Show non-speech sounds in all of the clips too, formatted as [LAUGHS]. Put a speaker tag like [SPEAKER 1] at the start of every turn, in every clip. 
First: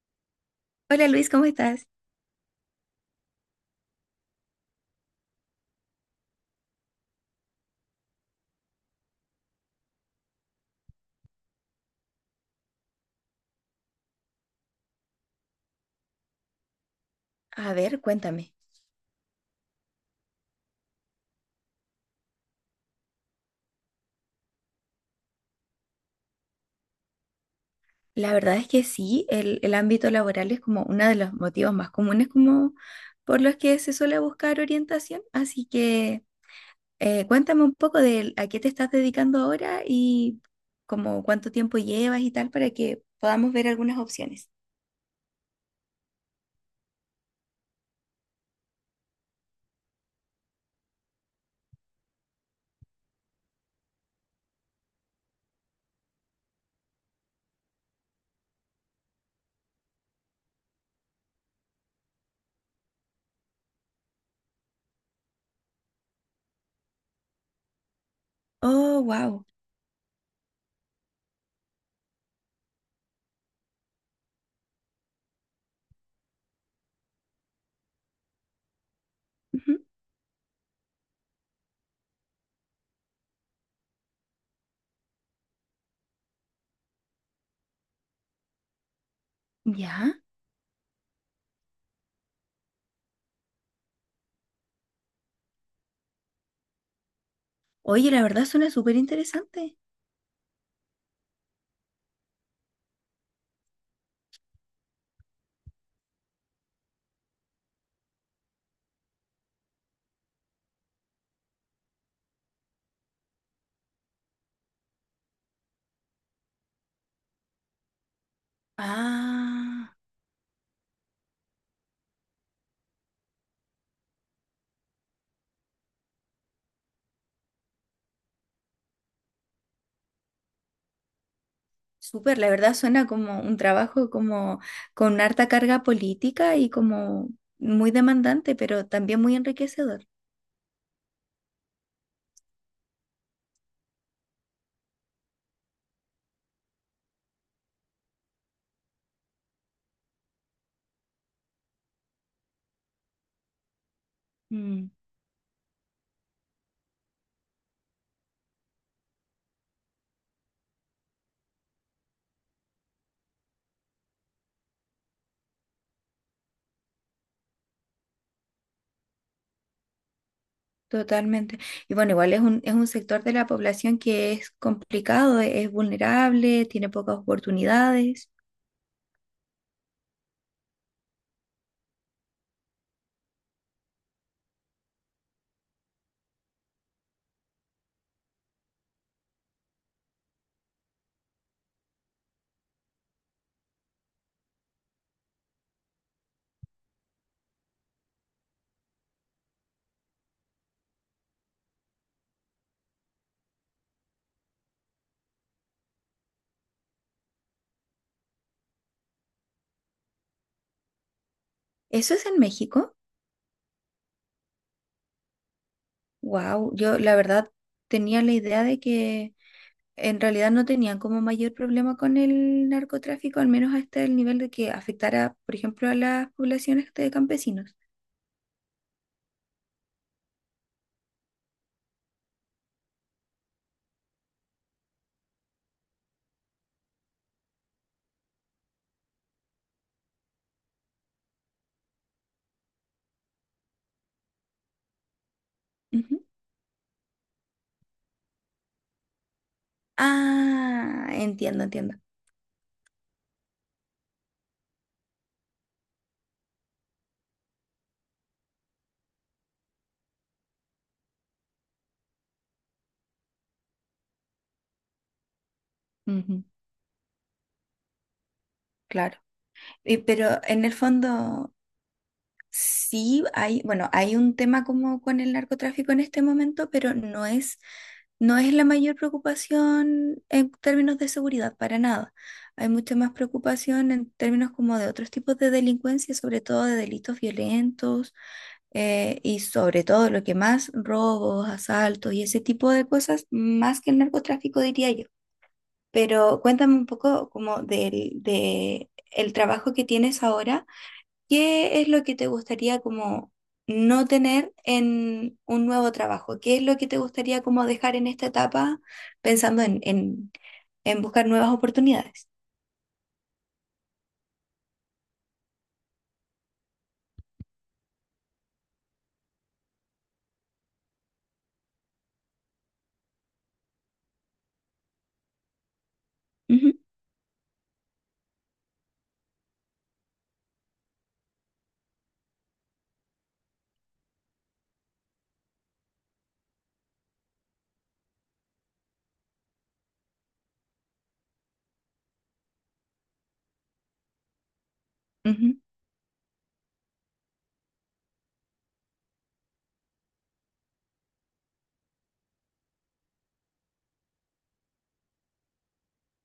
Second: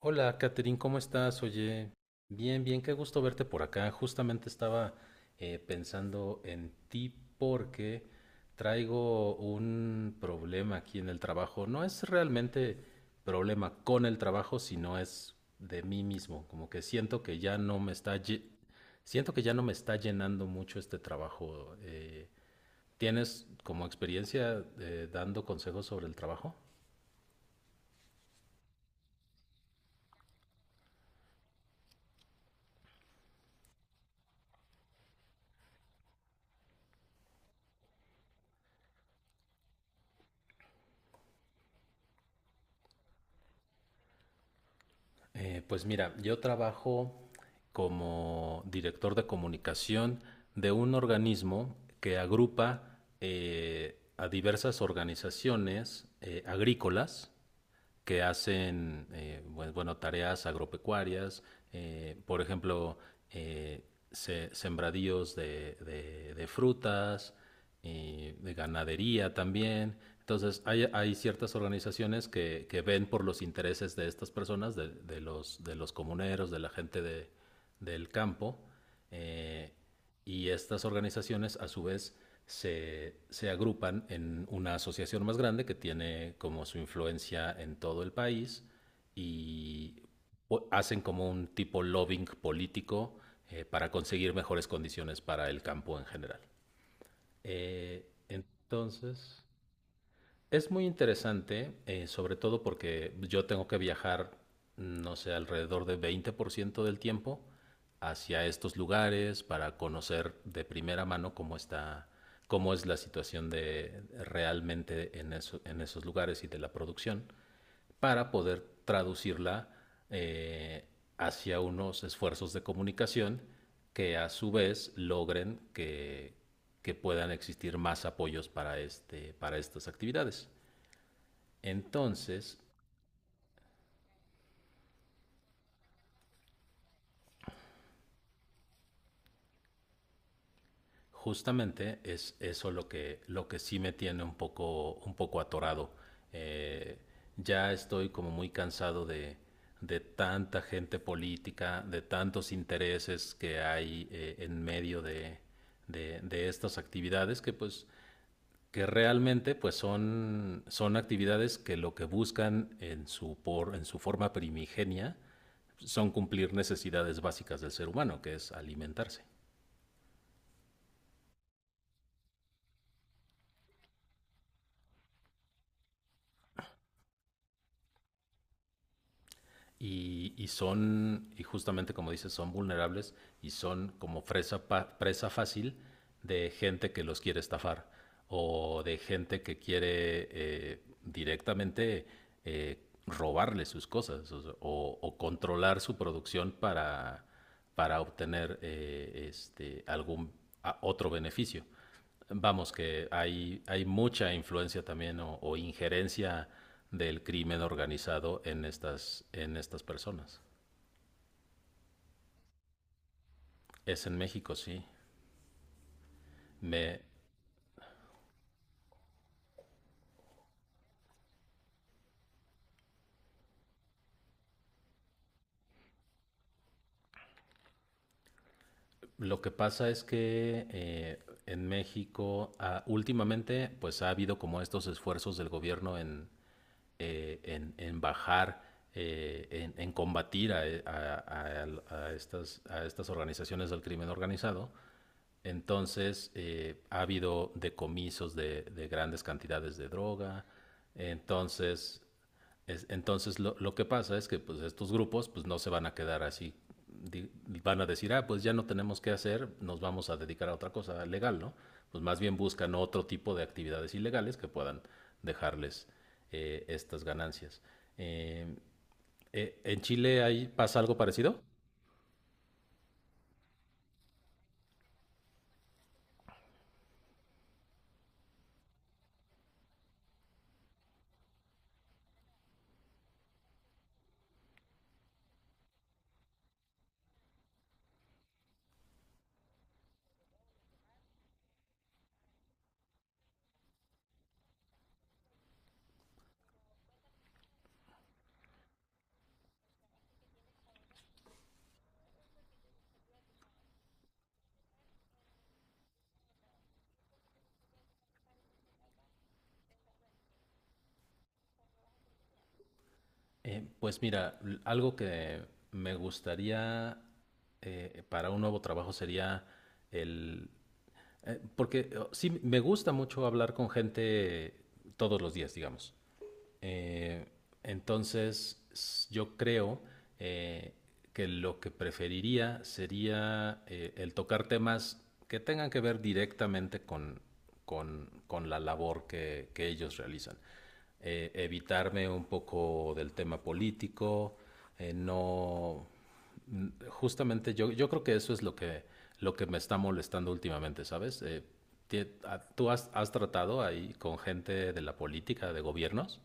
[SPEAKER 1] Hola, Catherine, ¿cómo
[SPEAKER 2] Hola Luis,
[SPEAKER 1] estás?
[SPEAKER 2] ¿cómo estás?
[SPEAKER 1] Oye, bien, bien, qué gusto verte por acá. Justamente estaba pensando en ti porque traigo un problema aquí en el trabajo. No es realmente problema con el trabajo, sino es de mí mismo. Como que siento que ya
[SPEAKER 2] A
[SPEAKER 1] no me
[SPEAKER 2] ver,
[SPEAKER 1] está,
[SPEAKER 2] cuéntame.
[SPEAKER 1] siento que ya no me está llenando mucho este trabajo. ¿Tienes como experiencia dando consejos sobre el trabajo?
[SPEAKER 2] La verdad es que sí, el ámbito laboral es como uno de los motivos más comunes como por los que se suele buscar orientación, así que cuéntame un poco de a qué te estás dedicando ahora y como cuánto tiempo llevas y tal para que podamos ver algunas opciones.
[SPEAKER 1] Pues mira, yo trabajo como director de comunicación de un organismo que agrupa a diversas organizaciones agrícolas que hacen bueno, bueno, tareas agropecuarias, por ejemplo, eh, sembradíos de, de frutas, de
[SPEAKER 2] Oh,
[SPEAKER 1] ganadería
[SPEAKER 2] wow.
[SPEAKER 1] también. Entonces, hay ciertas organizaciones que ven por los intereses de estas personas, de, de los comuneros, de la gente del campo, eh, y estas organizaciones a su vez se agrupan en una asociación más grande que tiene como su influencia en todo el país y
[SPEAKER 2] Ya.
[SPEAKER 1] hacen como un tipo lobbying político para conseguir mejores condiciones para el campo en general. Eh,
[SPEAKER 2] Oye, la verdad suena súper
[SPEAKER 1] entonces...
[SPEAKER 2] interesante.
[SPEAKER 1] Es muy interesante, sobre todo porque yo tengo que viajar, no sé, alrededor de 20% del tiempo hacia estos lugares para conocer de primera mano cómo está, cómo es la situación de realmente en, en esos lugares y de la producción, para poder traducirla
[SPEAKER 2] Ah.
[SPEAKER 1] eh, hacia unos esfuerzos de comunicación que a su vez logren que puedan existir más apoyos para, este, para estas actividades.
[SPEAKER 2] Súper, la
[SPEAKER 1] Entonces,
[SPEAKER 2] verdad suena como un trabajo como con harta carga política y como muy demandante, pero también muy enriquecedor.
[SPEAKER 1] justamente es eso lo lo que sí me tiene un poco atorado. Eh, ya estoy como muy cansado de tanta gente política, de tantos intereses que hay en
[SPEAKER 2] Mm,
[SPEAKER 1] medio de estas actividades que pues que realmente pues son, son actividades que lo que buscan en su, por, en su forma primigenia son cumplir necesidades básicas del ser humano, que es alimentarse.
[SPEAKER 2] totalmente. Y bueno, igual es un sector de la población que es complicado, es vulnerable, tiene pocas oportunidades.
[SPEAKER 1] Y, y son, y justamente como dices, son vulnerables y son como presa, presa fácil de gente que los quiere estafar o de gente que quiere directamente eh, robarle sus cosas o, o controlar su producción para obtener este, algún otro beneficio. Vamos, que hay mucha influencia también o injerencia del crimen organizado en estas personas.
[SPEAKER 2] ¿Eso es en México?
[SPEAKER 1] Es en México, sí.
[SPEAKER 2] Wow, yo
[SPEAKER 1] Me,
[SPEAKER 2] la verdad tenía la idea de que en realidad no tenían como mayor problema con el narcotráfico, al menos hasta el nivel de que afectara, por ejemplo, a las poblaciones de campesinos.
[SPEAKER 1] lo que pasa es que en México últimamente pues ha habido como estos esfuerzos del gobierno en bajar, en combatir a, a estas organizaciones del crimen organizado.
[SPEAKER 2] Ujú.
[SPEAKER 1] Entonces, ha habido decomisos de grandes cantidades de droga.
[SPEAKER 2] Ah, entiendo, entiendo.
[SPEAKER 1] Entonces, entonces lo que pasa es que pues, estos grupos pues, no se van a quedar así. Di- Van a decir, ah, pues ya no tenemos qué hacer, nos vamos a dedicar a otra cosa legal, ¿no? Pues más bien buscan otro tipo de actividades ilegales que puedan dejarles
[SPEAKER 2] Ujú.
[SPEAKER 1] estas ganancias. Eh,
[SPEAKER 2] Claro.
[SPEAKER 1] ¿En Chile
[SPEAKER 2] Pero
[SPEAKER 1] ahí
[SPEAKER 2] en el
[SPEAKER 1] pasa algo parecido?
[SPEAKER 2] fondo sí hay, bueno, hay un tema como con el narcotráfico en este momento, pero no es la mayor preocupación en términos de seguridad, para nada. Hay mucha más preocupación en términos como de otros tipos de delincuencia, sobre todo de delitos violentos, y sobre todo lo que más, robos, asaltos y ese tipo de cosas, más que el narcotráfico, diría yo. Pero cuéntame un poco como del de el trabajo que tienes ahora. ¿Qué es lo que te gustaría como no tener en un nuevo trabajo? ¿Qué es lo que te gustaría como dejar en esta etapa pensando en buscar nuevas oportunidades?
[SPEAKER 1] Pues mira, algo que me gustaría para un nuevo trabajo sería el... porque sí, me gusta mucho hablar con gente todos los días, digamos. Eh, entonces, yo creo eh, que lo que preferiría sería el tocar temas que tengan que ver directamente con, con la labor que ellos realizan. Evitarme un poco del tema político,
[SPEAKER 2] Ujú.
[SPEAKER 1] no... mm, Justamente yo, yo creo que eso es lo que me está molestando últimamente, ¿sabes? ¿Tú has, has tratado ahí con gente de la política, de gobiernos?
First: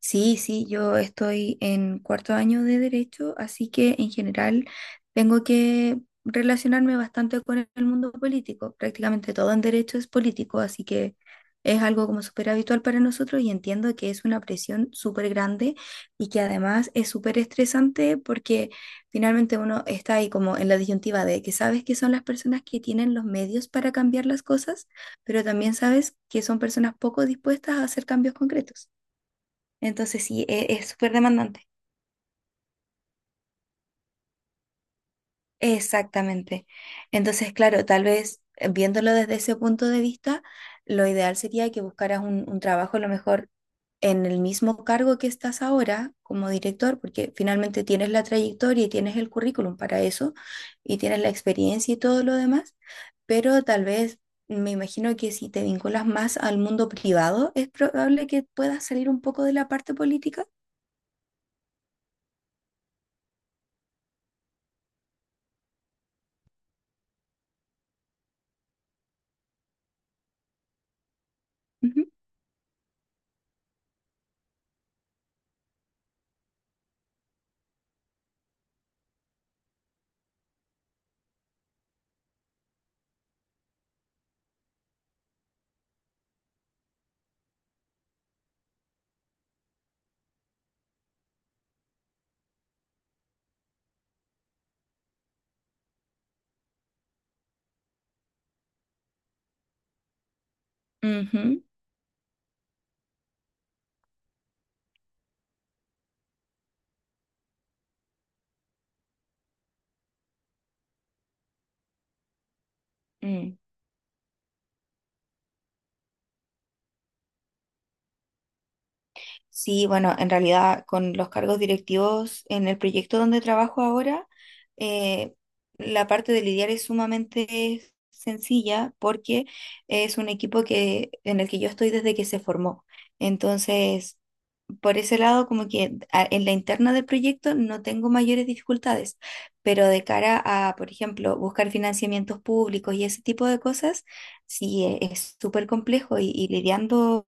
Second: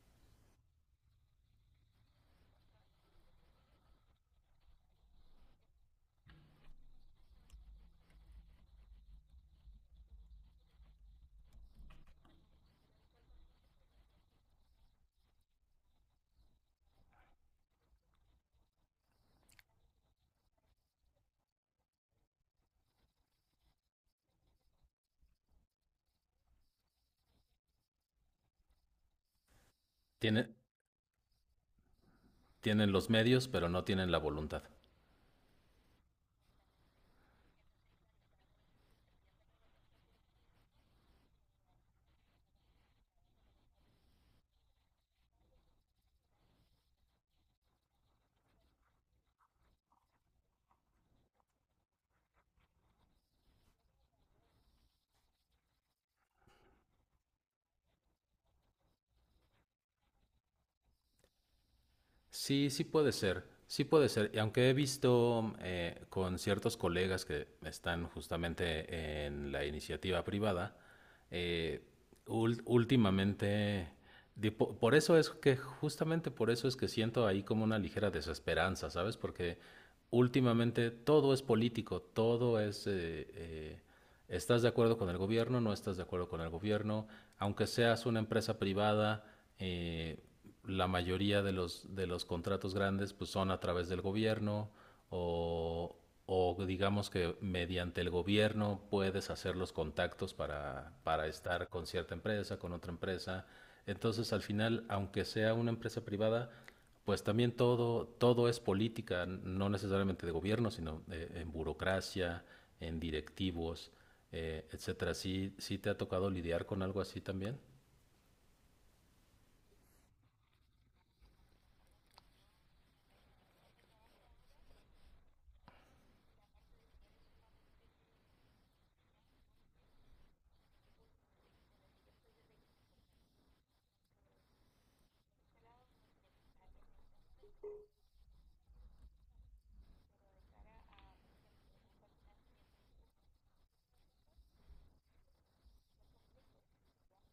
[SPEAKER 2] Sí, sí, yo estoy en 4º año de derecho, así que en general tengo que relacionarme bastante con el mundo político. Prácticamente todo en derecho es político, así que es algo como súper habitual para nosotros y entiendo que es una presión súper grande y que además es súper estresante porque finalmente uno está ahí como en la disyuntiva de que sabes que son las personas que tienen los medios para cambiar las cosas, pero también sabes que son personas poco dispuestas a hacer cambios concretos. Entonces sí,
[SPEAKER 1] Tiene-
[SPEAKER 2] es súper demandante.
[SPEAKER 1] Tienen los medios, pero no tienen la voluntad.
[SPEAKER 2] Exactamente. Entonces, claro, tal vez viéndolo desde ese punto de vista, lo ideal sería que buscaras un trabajo a lo mejor en el mismo cargo que estás ahora como director, porque finalmente tienes la trayectoria y tienes el currículum para eso, y tienes la experiencia y todo lo demás, pero tal vez me imagino que si te vinculas más al mundo privado, es probable que puedas salir un poco de la parte política.
[SPEAKER 1] Sí, sí puede ser, sí puede ser. Y aunque he visto con ciertos colegas que están justamente en la iniciativa privada, eh,
[SPEAKER 2] Ujú.
[SPEAKER 1] últimamente, por eso es que, justamente por eso es que siento ahí como una ligera desesperanza, ¿sabes? Porque últimamente todo es político, todo es... eh, ¿Estás de acuerdo con el gobierno? ¿No estás de acuerdo con el gobierno? Aunque seas una empresa privada, eh, la mayoría de los contratos grandes pues, son a través del gobierno o, o digamos que mediante el gobierno puedes hacer los contactos para
[SPEAKER 2] Ujú.
[SPEAKER 1] estar con cierta empresa, con otra empresa. Entonces, al final, aunque sea una empresa privada, pues también todo, todo es política, no necesariamente de gobierno, sino en burocracia, en
[SPEAKER 2] Mm.
[SPEAKER 1] directivos, etcétera. ¿Sí, sí te ha tocado lidiar con algo así también?
[SPEAKER 2] Sí, bueno, en realidad con los cargos directivos en el proyecto donde trabajo ahora, eh, la parte de lidiar es sumamente sencilla porque es un equipo que, en el que yo estoy desde que se formó. Entonces, por ese lado, como que en la interna del proyecto no tengo mayores dificultades, pero de cara a, por ejemplo, buscar financiamientos públicos y ese tipo de cosas, sí es súper complejo y lidiando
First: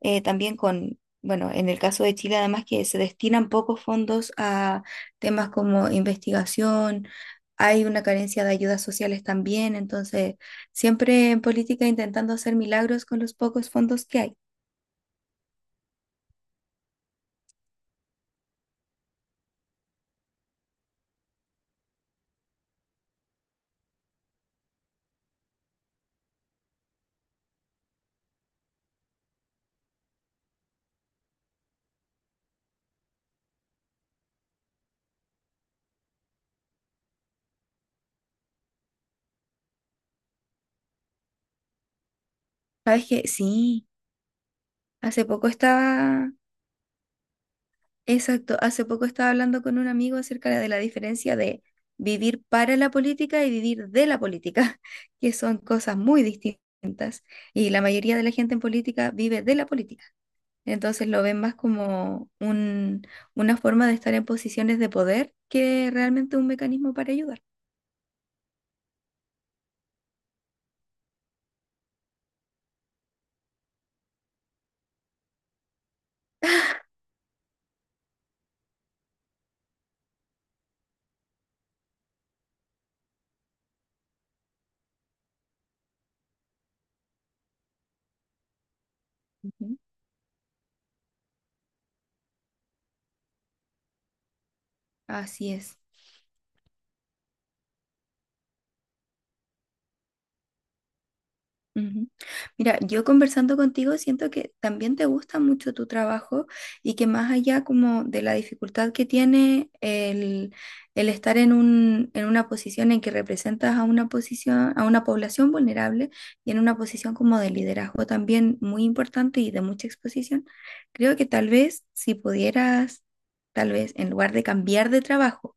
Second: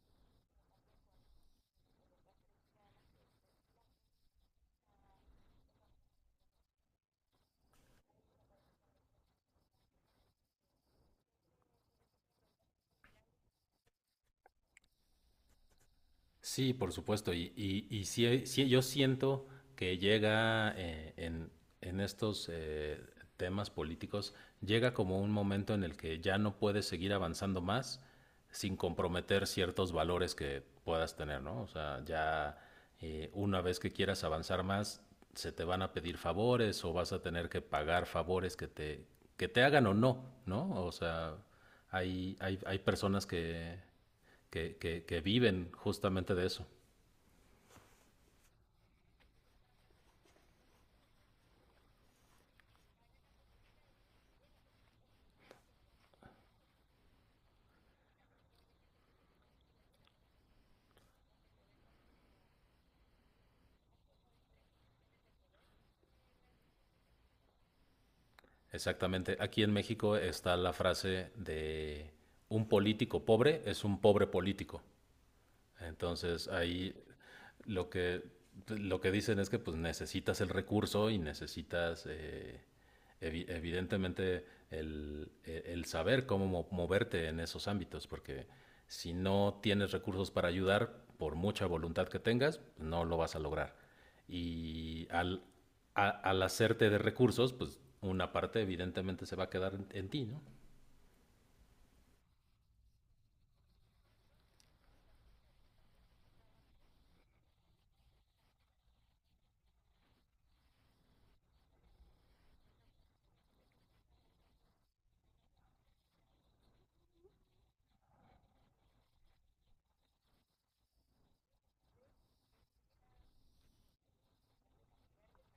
[SPEAKER 2] también con, bueno, en el caso de Chile además que se destinan pocos fondos a temas como investigación. Hay una carencia de ayudas sociales también, entonces siempre en política intentando hacer milagros con los pocos fondos que hay.
[SPEAKER 1] Sí, por supuesto. Y sí, sí, yo siento que llega en estos temas políticos, llega como un momento en el que ya no puedes seguir avanzando más sin comprometer ciertos valores que puedas tener, ¿no? O sea, ya. Una vez que quieras avanzar más, se te van a pedir favores o vas a tener que pagar favores que te hagan o no, ¿no? O sea, hay
[SPEAKER 2] ¿Sabes qué?
[SPEAKER 1] personas que,
[SPEAKER 2] Sí.
[SPEAKER 1] que
[SPEAKER 2] Hace poco
[SPEAKER 1] viven
[SPEAKER 2] estaba,
[SPEAKER 1] justamente de eso.
[SPEAKER 2] exacto, hace poco estaba hablando con un amigo acerca de la diferencia de vivir para la política y vivir de la política, [LAUGHS] que son cosas muy distintas. Y la mayoría de la gente en política vive de la política. Entonces lo ven más como una forma de estar en posiciones de poder que realmente un mecanismo para ayudar.
[SPEAKER 1] Exactamente. Aquí en México está la frase de un político pobre es un pobre político. Entonces ahí lo que, lo que dicen es que pues necesitas el recurso y necesitas evidentemente el saber cómo moverte en esos ámbitos, porque si no
[SPEAKER 2] Ujú.
[SPEAKER 1] tienes recursos para ayudar, por mucha voluntad que tengas, no lo vas a lograr. Y
[SPEAKER 2] Así es.
[SPEAKER 1] al hacerte de recursos, pues una parte evidentemente se va a quedar en ti, ¿no?
[SPEAKER 2] Ujú. Mira, yo conversando contigo siento que también te gusta mucho tu trabajo y que más allá como de la dificultad que tiene el estar en un, en una posición en que representas a una posición, a una población vulnerable y en una posición como de liderazgo también muy importante y de mucha exposición, creo que tal vez si pudieras, tal vez en lugar de cambiar de trabajo,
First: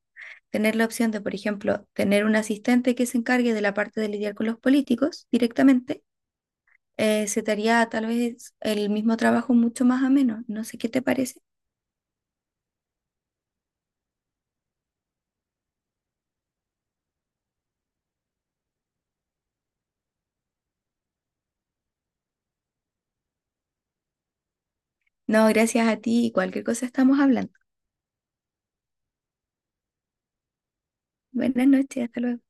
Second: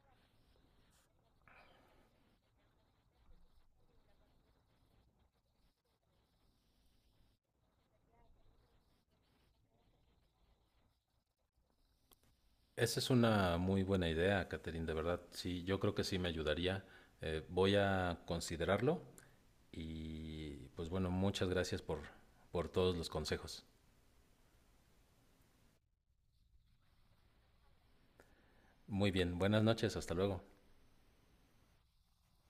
[SPEAKER 2] tener la opción de, por ejemplo, tener un asistente que se encargue de la parte de lidiar con los políticos directamente, se te haría tal vez el mismo trabajo mucho más ameno. No sé qué te parece.
[SPEAKER 1] Esa es una muy buena idea, Catherine, de verdad. Sí, yo creo que sí me ayudaría. Voy a considerarlo y pues bueno, muchas gracias por todos los consejos.
[SPEAKER 2] No, gracias a ti y cualquier cosa estamos hablando.
[SPEAKER 1] Muy bien, buenas noches, hasta luego.
[SPEAKER 2] Buenas noches, hasta luego.